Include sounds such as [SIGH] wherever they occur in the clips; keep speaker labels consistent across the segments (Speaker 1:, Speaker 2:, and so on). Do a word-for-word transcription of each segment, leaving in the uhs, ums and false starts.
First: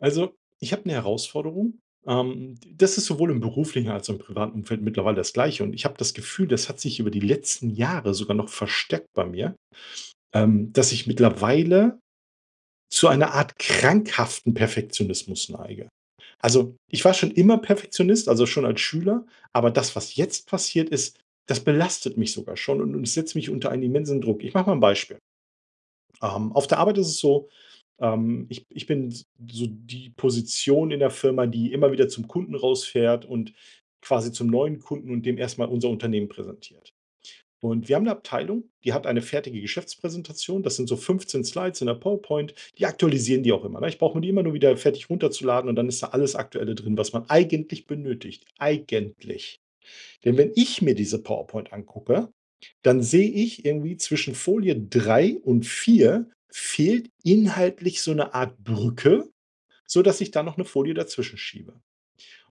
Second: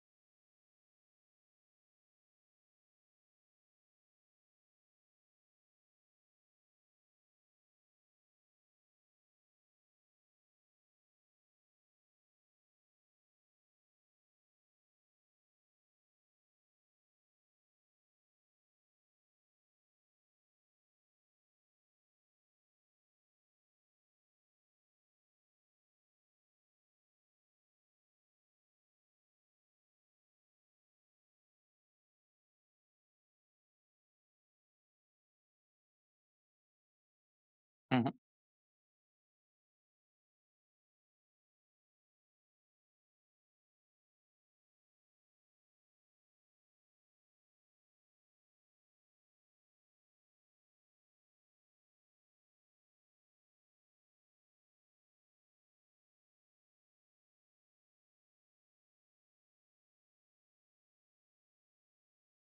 Speaker 1: Also, ich habe 'ne Herausforderung, ähm, das ist sowohl im beruflichen als im privaten Umfeld mittlerweile das Gleiche. Und ich habe das Gefühl, das hat sich über die letzten Jahre sogar noch verstärkt bei mir, ähm, dass ich mittlerweile zu einer Art krankhaften Perfektionismus neige. Also, ich war schon immer Perfektionist, also schon als Schüler. Aber das, was jetzt passiert ist, das belastet mich sogar schon. Und und es setz mich unter einen immensen Druck. Ich mache mal ein Beispiel ähm, auf der Arbeit ist es so, ähm, ich b ich bin so die Position in der Firma, die immer wieder zum Kunden rausfährt und quasi zum neuen Kunden und dem erst mal unser Unternehmen präsentiert. Und wir haben 'ne
Speaker 2: Mhm.
Speaker 1: Abteilung, die hat eine fertige Geschäftspräsentation. Das sind so fünfzehn Slides in der PowerPoint. Die aktualisieren die auch immer, ne? Ich brauche mir die immer nur wieder fertig runterzuladen, und dann ist da alles Aktuelle drin, was man eigentlich benötigt. Eigentlich. Denn wenn ich mir diese PowerPoint angucke, dann sehe ich irgendwie zwischen Folie drei und vier fehlt inhaltlich so 'ne Art Brücke, sodass ich dann noch 'ne Folie dazwischen schiebe.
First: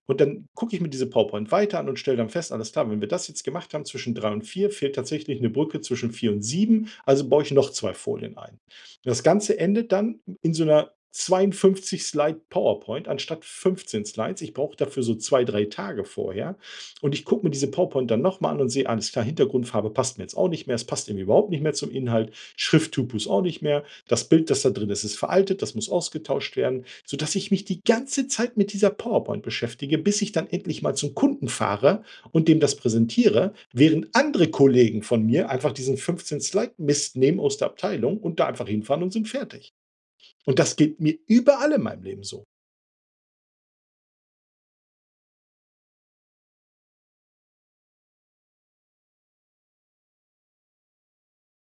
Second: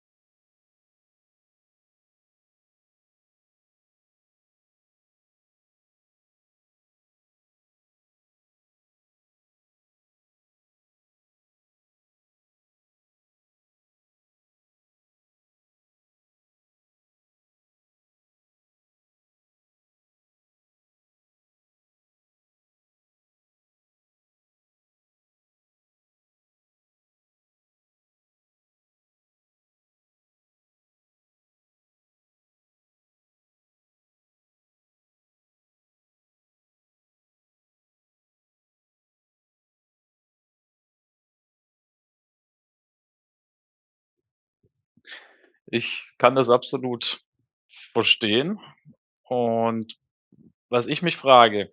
Speaker 1: Und dann gucke ich mir diese PowerPoint weiter an und stelle dann fest, alles klar, wenn wir das jetzt gemacht haben zwischen drei und vier fehlt tatsächlich 'ne Brücke zwischen vier und sieben. Also baue ich noch zwei Folien ein. Das Ganze endet dann in so 'ner zweiundfünfzig Slide PowerPoint anstatt fünfzehn Slides. Ich brauche dafür so zwei drei Tage vorher. Und ich gucke mir diese PowerPoint dann nochmal an und sehe, alles klar, Hintergrundfarbe passt mir jetzt auch nicht mehr. Es passt überhaupt nicht mehr zum Inhalt. Schrifttypus auch nicht mehr. Das Bild, das da drin ist, ist veraltet. Das muss ausgetauscht werden sodass ich mich die ganze Zeit mit dieser PowerPoint beschäftige, bis ich dann endlich mal zum Kunden fahre und dem das präsentiere, während andere Kollegen von mir einfach diesen fünfzehn Slide Mist nehmen aus der Abteilung und da einfach hinfahren und sind fertig. Und das geht mir überall in meinem Leben so.
Speaker 2: Ich kann das absolut verstehen. Und was ich mich frage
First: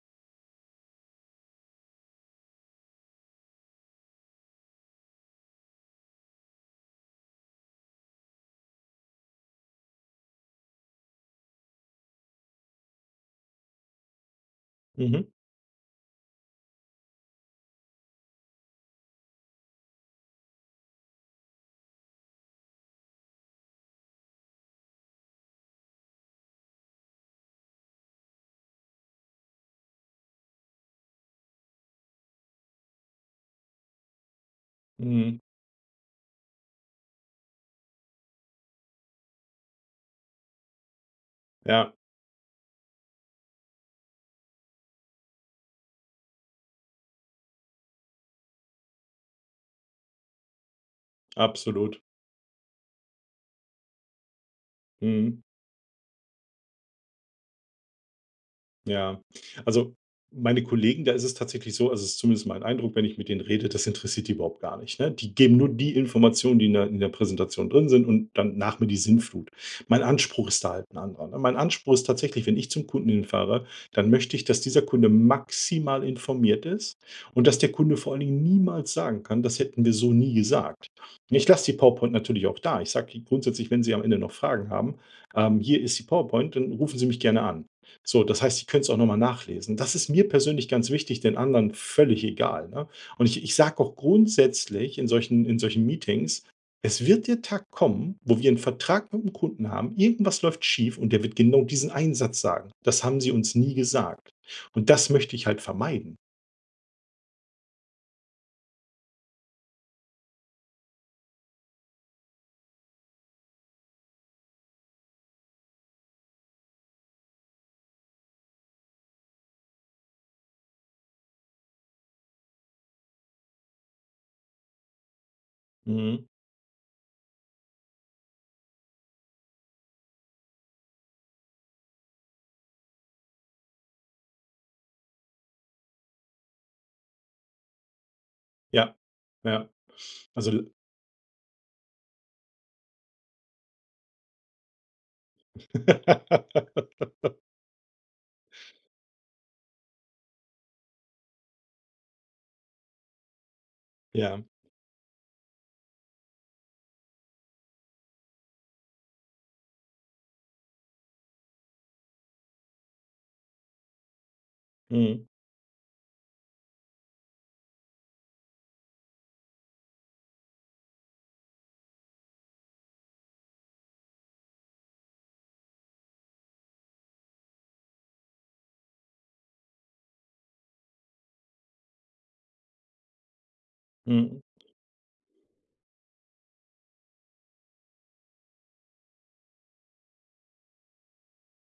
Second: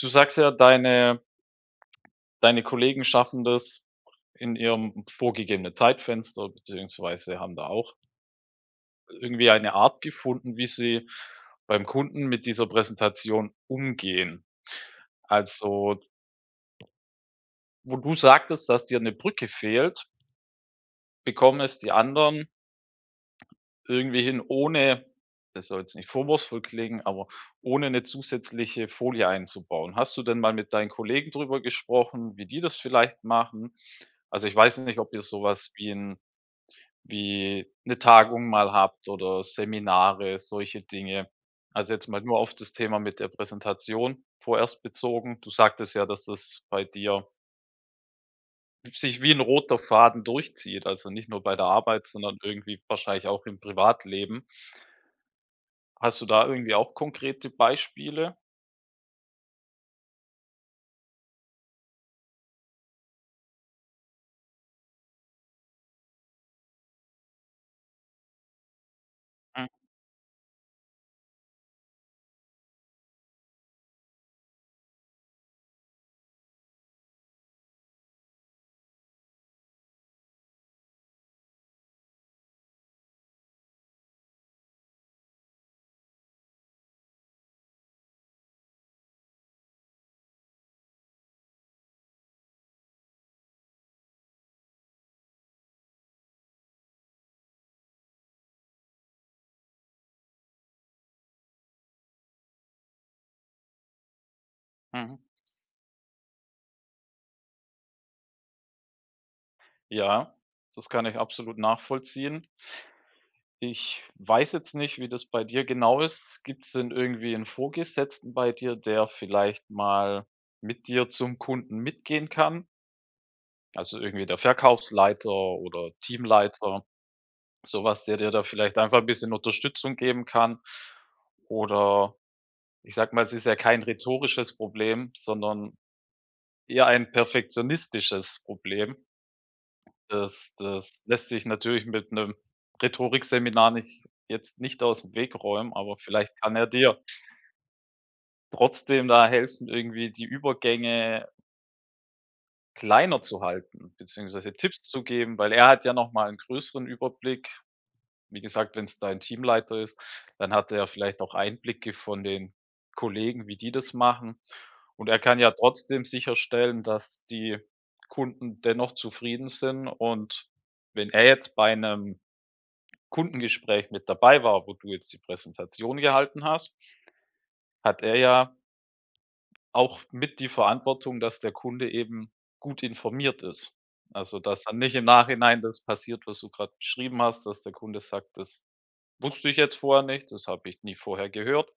Speaker 2: du sagst ja deine deine Kollegen schaffen das in ihrem vorgegebenen Zeitfenster, beziehungsweise haben da auch irgendwie eine Art gefunden, wie sie beim Kunden mit dieser Präsentation umgehen.
Speaker 1: Mhm.
Speaker 2: Also wo du sagtest, dass dir 'ne Brücke fehlt bekommen es die anderen irgendwie hin ohne, das soll jetzt nicht vorwurfsvoll klingen, aber ohne 'ne zusätzliche Folie einzubauen. Hast du denn mal mit deinen Kollegen drüber gesprochen, wie die das vielleicht machen? Also, ich weiß nicht, ob ihr
Speaker 1: Mhm.
Speaker 2: sowas wie 'n wie 'ne Tagung mal habt oder Seminare, solche Dinge. Also,
Speaker 1: Ja.
Speaker 2: jetzt mal nur auf das Thema mit der Präsentation vorerst bezogen. Du sagtest ja: „Dass das bei dir" „sich wie 'n roter Faden durchzieht, also, nicht nur bei der
Speaker 1: Absolut.
Speaker 2: Arbeit, sondern irgendwie wahrscheinlich auch im Privatleben“.
Speaker 1: Mhm.
Speaker 2: Hast du da irgendwie auch konkrete Beispiele?
Speaker 1: Ja. Also, meine Kollegen, da ist es tatsächlich so, also, es ist zumindest mein Eindruck, wenn ich mit denen rede, das interessiert die überhaupt gar nicht, ne? Die geben nur die Informationen, die in der in der Präsentation drin sind und dann nach mir die Sintflut.
Speaker 2: Hm.
Speaker 1: Mein Anspruch ist da halt ‘n anderer, ne? Mein Anspruch ist tatsächlich, wenn ich zum Kunden hinfahre, dann möchte ich, dass dieser Kunde maximal informiert ist und dass der Kunde vor allen Dingen niemals sagen kann: „Das hätten wir so nie gesagt.“ Ne, ich lasse die PowerPoint natürlich auch da. Ich sage die grundsätzlich: „Wenn Sie am Ende noch Fragen haben, ähm, hier ist die PowerPoint und rufen Sie mich gerne an.“ So, das heißt, sie können's auch noch mal nachlesen. Das ist mir persönlich ganz wichtig, den anderen völlig egal, ne? Und, ich ich sage auch grundsätzlich in solchen in solchen Meetings: „Es wird der Tag kommen, wo wir 'n Vertrag mit 'nem Kunden haben, irgendwas läuft schief und er wird genau diesen einen Satz sagen: 'Das haben Sie uns nie gesagt.'“ Und das
Speaker 2: Mhm.
Speaker 1: möchte ich halt vermeiden.
Speaker 2: Ja, das kann ich absolut nachvollziehen. Ich weiß jetzt nicht, wie das bei dir genau ist. Gibt's denn irgendwie 'n Vorgesetzten bei dir, der vielleicht mal mit dir zum Kunden mitgehen kann? Also, irgendwie der Verkaufsleiter oder
Speaker 1: Mhm.
Speaker 2: Teamleiter, sowas, der dir da vielleicht einfach 'n bisschen Unterstützung geben kann. Oder ich sage mal, es ist ja kein rhetorisches Problem, sondern eher ein perfektionistisches Problem.
Speaker 1: Ja, ja.
Speaker 2: Das
Speaker 1: Also
Speaker 2: das lässt sich natürlich mit 'nem Rhetorikseminar nicht jetzt nicht aus dem Weg räumen, aber vielleicht kann er dir
Speaker 1: [LAUGHS]
Speaker 2: trotzdem da helfen irgendwie die Übergänge kleiner zu halten,
Speaker 1: Ja.
Speaker 2: beziehungsweise Tipps zu geben, weil er hat ja nochmal 'n größeren Überblick. Wie gesagt, wenn es dein Teamleiter ist, dann hat er vielleicht auch Einblicke von den Kollegen, wie die das machen. Und er
Speaker 1: Mhm.
Speaker 2: kann ja trotzdem sicherstellen, dass die Kunden dennoch zufrieden sind und wenn er jetzt bei 'nem Kundengespräch mit dabei war, wo du jetzt die Präsentation gehalten hast hat er ja auch mit die Verantwortung, dass der Kunde eben gut informiert ist. Also,
Speaker 1: Mhm.
Speaker 2: dass dann nicht im Nachhinein das passiert, was du grad beschrieben hast, dass der Kunde sagt: „Das wusste ich jetzt vorher nicht, das habe ich nie vorher gehört.“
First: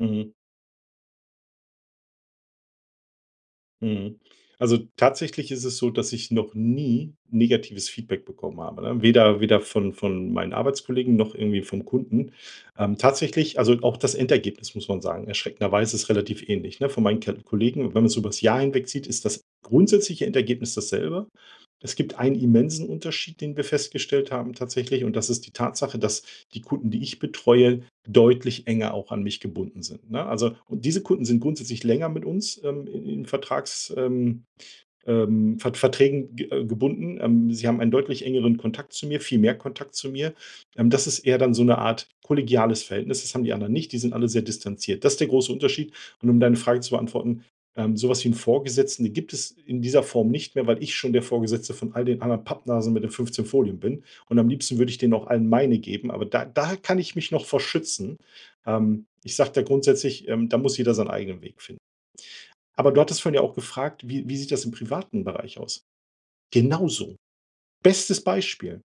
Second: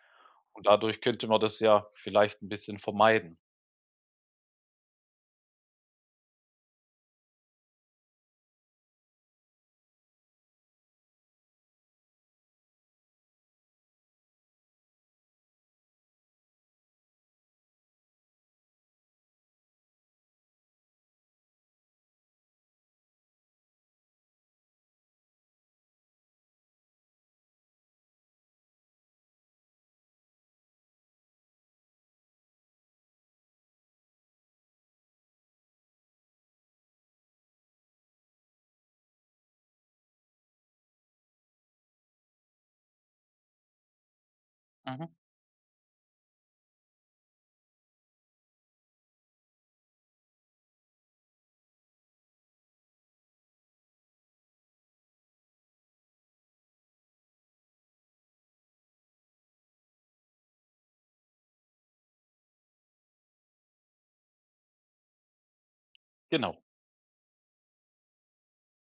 Speaker 1: Mhm.
Speaker 2: Und dadurch könnte man das ja vielleicht 'n bisschen vermeiden.
Speaker 1: Mhm. Also, tatsächlich ist es so, dass ich noch nie negatives Feedback bekommen habe, ne? Weder weder von von meinen Arbeitskollegen noch irgendwie vom Kunden. Ähm, tatsächlich also, auch das Endergebnis, muss man sagen, erschreckenderweise ist relativ ähnlich, ne? Von meinen K Kollegen. Wenn man es über's Jahr hinwegzieht, ist das grundsätzliche Endergebnis dasselbe. Es gibt einen immensen Unterschied, den wir festgestellt haben, tatsächlich. Und das ist die Tatsache, dass die Kunden, die ich betreue, deutlich enger auch an mich gebunden sind, ne? Also, und diese Kunden sind grundsätzlich länger mit uns, ähm, in in Vertrags ähm ähm, Ver Verträgen ge äh, gebunden, ähm. Sie haben einen deutlich engeren Kontakt zu mir. Viel mehr Kontakt zu mir. Ähm, das ist eher dann so 'ne Art kollegiales Verhältnis. Das haben die anderen nicht. Die sind alle sehr distanziert.
Speaker 2: Mhm.
Speaker 1: Das ist der große Unterschied. Und um deine Frage zu beantworten, ähm, sowas wie 'n Vorgesetzten, den gibt es in dieser Form nicht mehr, weil ich schon der Vorgesetzte von all den anderen Pappnasen mit den fünfzehn Folien bin. Und am liebsten würde ich denen auch allen meine geben. Aber da da kann ich mich noch vor schützen, ähm. Ich sage da grundsätzlich, da muss jeder seinen eigenen Weg finden. Aber du hattest ja vorhin auch gefragt, wie wie sieht das im privaten Bereich aus?
Speaker 2: Genau.
Speaker 1: Genauso. Bestes Beispiel.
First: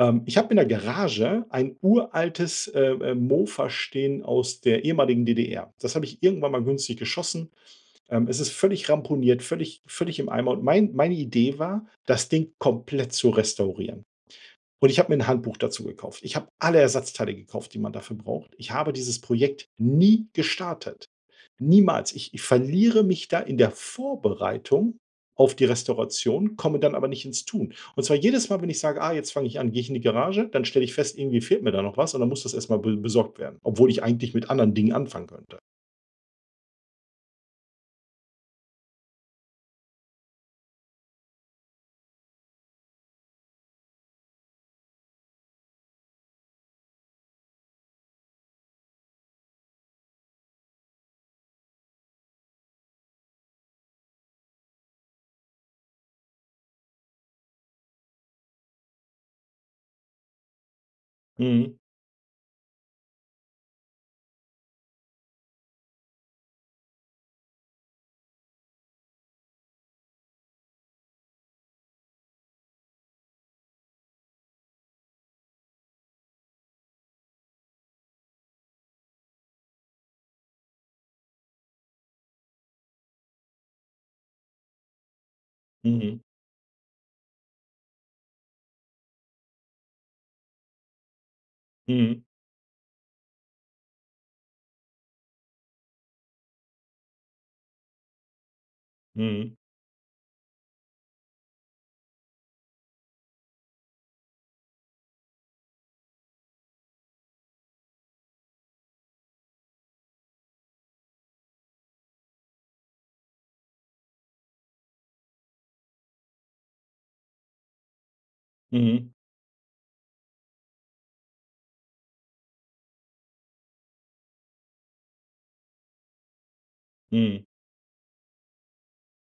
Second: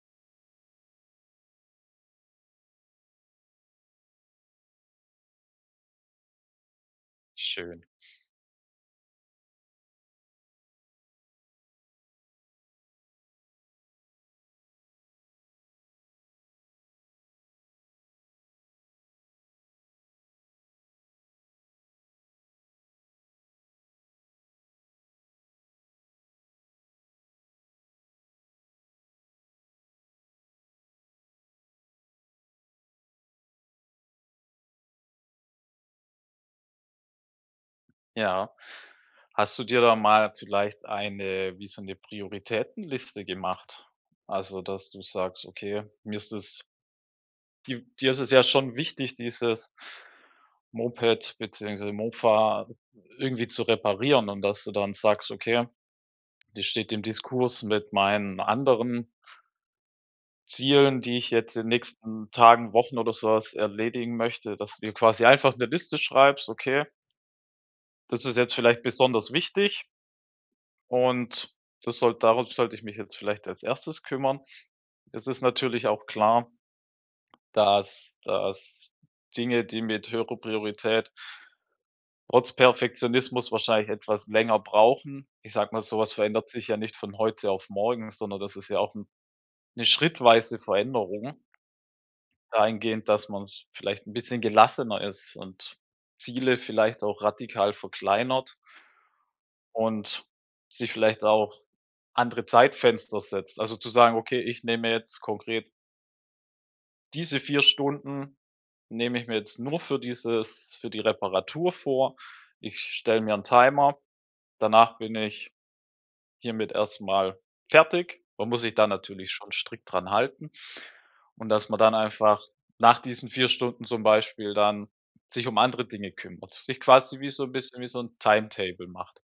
Speaker 1: Ähm, ich habe in der Garage ein uraltes, äh äh, Mofa stehen aus der ehemaligen DDR. Das habe ich irgendwann mal günstig geschossen,
Speaker 2: Schön.
Speaker 1: ähm. Es ist völlig ramponiert, völlig völlig im Eimer. Und mein meine Idee war, das Ding komplett zu restaurieren. Und ich habe mir 'n Handbuch dazu gekauft. Ich habe alle Ersatzteile gekauft, die man dafür braucht. Ich habe dieses Projekt nie gestartet. Niemals. Ich ich verliere mich da in der Vorbereitung auf die Restauration, komme dann aber nicht ins Tun. Und zwar jedes Mal, wenn ich sage, ah, jetzt fange ich an, gehe ich in die Garage, dann stelle ich fest irgendwie fehlt mir da noch was und dann muss das erst mal be besorgt werden, obwohl ich eigentlich mit anderen Dingen anfangen könnte.
Speaker 2: Ja. Hast du dir da mal vielleicht eine wie so 'ne Prioritätenliste gemacht? Also, dass du sagst: „Okay, mir ist das“ Di dir ist es ja schon wichtig, dieses Moped beziehungsweise Mofa irgendwie zu reparieren und dass du dann sagst: „Okay, das steht im Diskurs mit meinen anderen Zielen, die ich jetzt in 'n
Speaker 1: Mhm.
Speaker 2: nächsten Tagen, Wochen oder sowas erledigen möchte.“ Dass du dir quasi einfach 'ne Liste schreibst: „Okay“ „das ist jetzt vielleicht besonders wichtig.“ „Und das soll darauf sollte ich mich jetzt vielleicht als erstes kümmern.“ Das ist natürlich auch klar dass dass Dinge, die mit höherer Priorität trotz Perfektionismus wahrscheinlich etwas länger brauchen. Ich sage mal, sowas
Speaker 1: Mhm.
Speaker 2: verändert sich ja nicht von heute auf morgen, sondern das ist ja auch 'n 'ne schrittweise Veränderung
Speaker 1: Mhm.
Speaker 2: dahingehend, dass man's vielleicht 'n bisschen gelassener ist und Ziele vielleicht auch radikal verkleinert.
Speaker 1: Mhm.
Speaker 2: Und sich vielleicht auch andere Zeitfenster setzt, also zu sagen: „Okay, ich nehme jetzt konkret“ Diese vier Stunden nehme ich mir jetzt nur für dieses für die Reparatur vor. Ich stelle mir 'n Timer, danach bin ich hiermit erstmal fertig. Man muss sich dann
Speaker 1: Mhm.
Speaker 2: natürlich schon strikt dran halten. Und dass man dann einfach nach diesen vier Stunden zum Beispiel dann sich um andere Dinge kümmert. Sich quasi wie so
Speaker 1: Mhm.
Speaker 2: 'n bisschen wie so 'n Timetable macht.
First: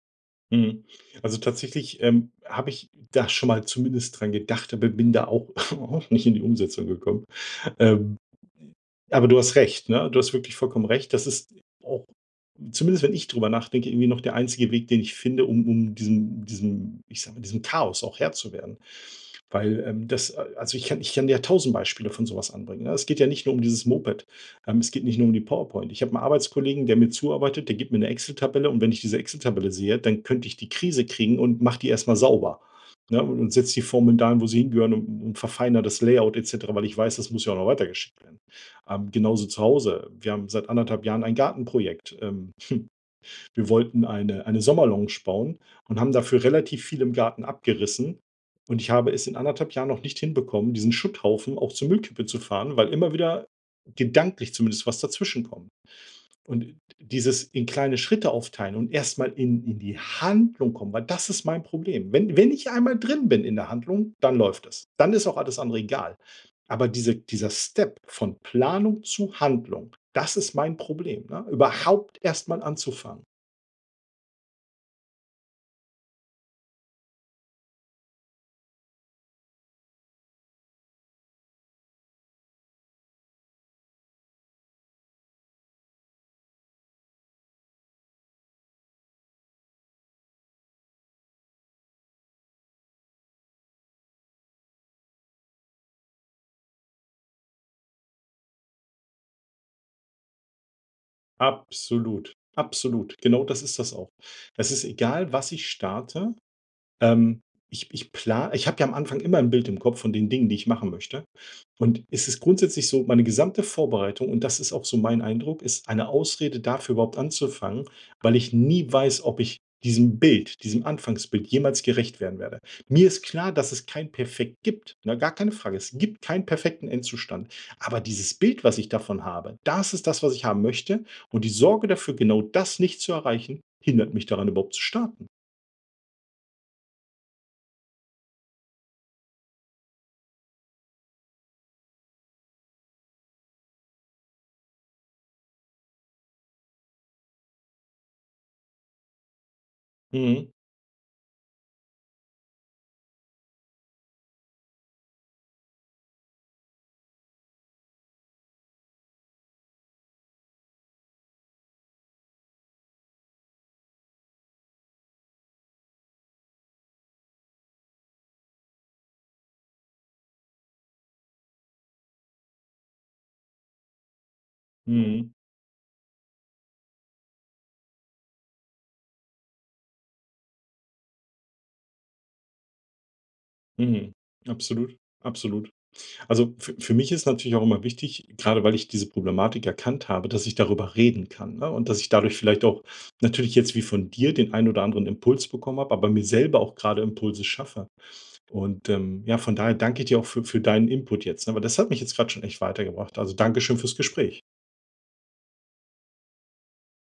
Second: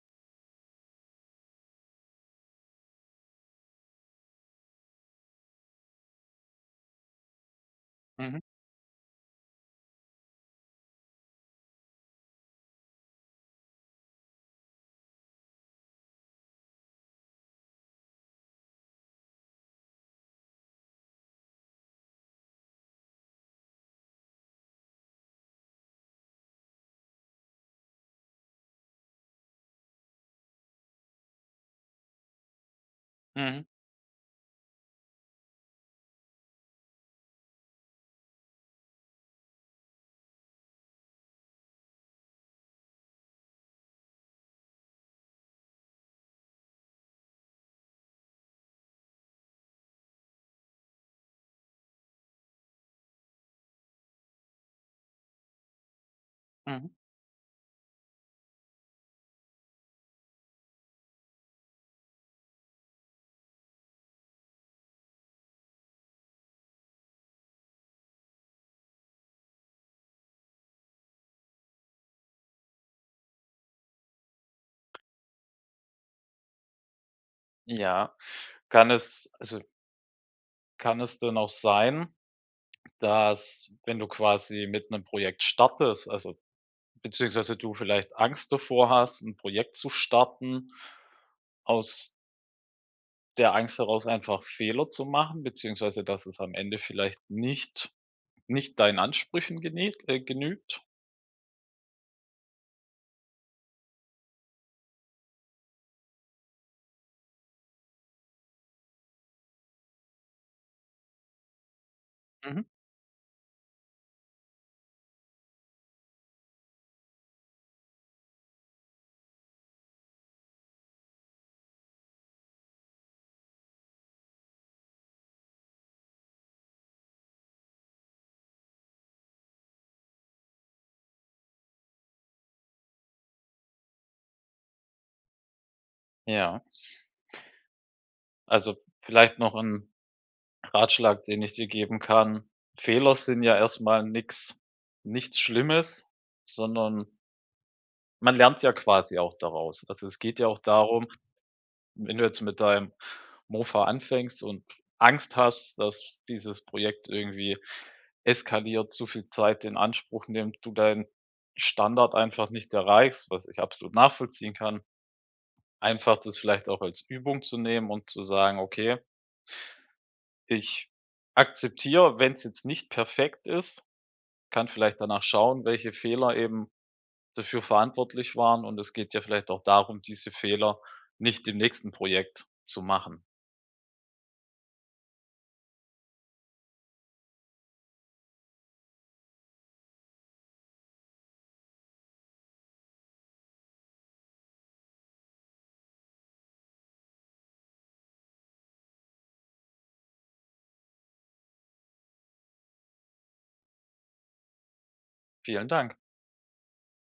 Speaker 1: Mhm, also tatsächlich, ähm, habe ich da schon mal zumindest dran gedacht, aber bin da auch [SCOFFS] auch nicht in die Umsetzung gekommen. Ähm,
Speaker 2: Mhm.
Speaker 1: äh, aber du hast recht, ne? Du hast wirklich vollkommen recht. Das ist auch zumindest, wenn ich drüber nachdenke, irgendwie noch der einzige Weg, den ich finde, um um diesem diesem ich sage mal diesem Chaos auch Herr zu werden, weil, ähm, das a also ich kann ich kann dir ja tausend Beispiele von sowas anbringen, ne? Es geht ja nicht nur um dieses Moped. Ähm, es geht nicht nur um die PowerPoint. Ich habe 'n Arbeitskollegen, der mir zuarbeitet. Der gibt mir 'ne Excel-Tabelle und wenn ich diese Excel-Tabelle sehe, dann könnte ich die Krise kriegen und mache die erst mal sauber, ne, und
Speaker 2: Mhm.
Speaker 1: setze die Formeln dahin, wo sie hingehören, und und verfeinere das Layout, et cetera, weil ich weiß, das muss ja auch noch weitergeschickt werden. Ähm, genauso zu Hause. Wir haben seit anderthalb Jahren ein Gartenprojekt, ähm. [CHUCKLES] Wir wollten eine eine Sommerlounge bauen und haben dafür relativ viel im Garten abgerissen. Und ich habe es in anderthalb Jahren noch nicht hinbekommen, diesen Schutthaufen auch zur Müllkippe zu fahren, weil immer wieder gedanklich zumindest, was dazwischenkommt. Und
Speaker 2: Mhm.
Speaker 1: dieses in kleine Schritte aufteilen und erst mal in in die Handlung kommen, weil das ist mein Problem. Wenn wenn ich einmal drin bin in 'ner Handlung, dann läuft das. Dann ist auch alles andere egal. Aber diese dieser Step von Planung zu Handlung, das ist mein Problem, ne, überhaupt erst mal anzufangen.
Speaker 2: Ja. Kann es, also kann es denn auch sein, dass, wenn du quasi mit 'nem Projekt startest, also, beziehungsweise du vielleicht Angst davor hast, 'n Projekt zu starten aus der Angst herraus einfach Fehler zu machen, beziehungsweise dass es am Ende vielleicht nicht nicht deinen Ansprüchen gene äh, genügt?
Speaker 1: Absolut. Absolut. Genau das ist das auch. Das ist egal, was ich starte, ähm, ich ich pla ich habe ja am Anfang immer 'n Bild im Kopf von den Dingen, die ich machen möchte. Und es ist
Speaker 2: Mhm.
Speaker 1: grundsätzlich so, meine gesamte Vorbereitung, und das ist auch so mein Eindruck, ist eine Ausrede, dafür überhaupt anzufangen, weil ich nie weiß, ob ich diesem Bild diesem Anfangsbild jemals gerecht werden werde. Mir ist klar, dass es kein Perfekt gibt, ne? Gar keine Frage. Es gibt keinen perfekten Endzustand. Aber dieses Bild, was ich davon habe, das ist das, was ich haben möchte, und die Sorge dafür, genau das nicht zu erreichen, hindert mich daran, überhaupt zu starten.
Speaker 2: Ja. Also vielleicht noch 'n Ratschlag, den ich dir geben kann. Fehler sind ja erstmal nix nichts Schlimmes, sondern man lernt ja quasi auch daraus. Also, es geht
Speaker 1: Mhm.
Speaker 2: ja auch darum, wenn du jetzt mit deinem Mofa anfängst und Angst hast, dass dieses Projekt irgendwie eskaliert, zu viel Zeit in Anspruch nimmt, du deinen Standard einfach nicht erreichst, was ich absolut nachvollziehen kann, einfach, das vielleicht auch als Übung zu nehmen und zu sagen: „Okay ich akzeptiere, wenn's jetzt nicht perfekt ist. Kann vielleicht danach
Speaker 1: Mhm.
Speaker 2: schauen, welche Fehler eben dafür verantwortlich waren, und es geht ja vielleicht auch darum, diese Fehler nicht im nächsten Projekt zu machen.”
Speaker 1: Mhm. Absolut, absolut. Also f für mich ist natürlich auch immer wichtig, grade weil ich diese Problematik erkannt habe, dass ich darüber reden kann, ne, und dass ich dadurch vielleicht auch natürlich jetzt wie von dir den einen oder anderen Impuls bekommen habe, aber mir selber auch gerade Impulse schaffe. Und, ähm, ja, von daher danke ich dir auch für für deinen Input jetzt, ne? Weil das hat mich jetzt grad schon echt weitergebracht. Also danke schön fürs Gespräch.
Speaker 2: Vielen Dank.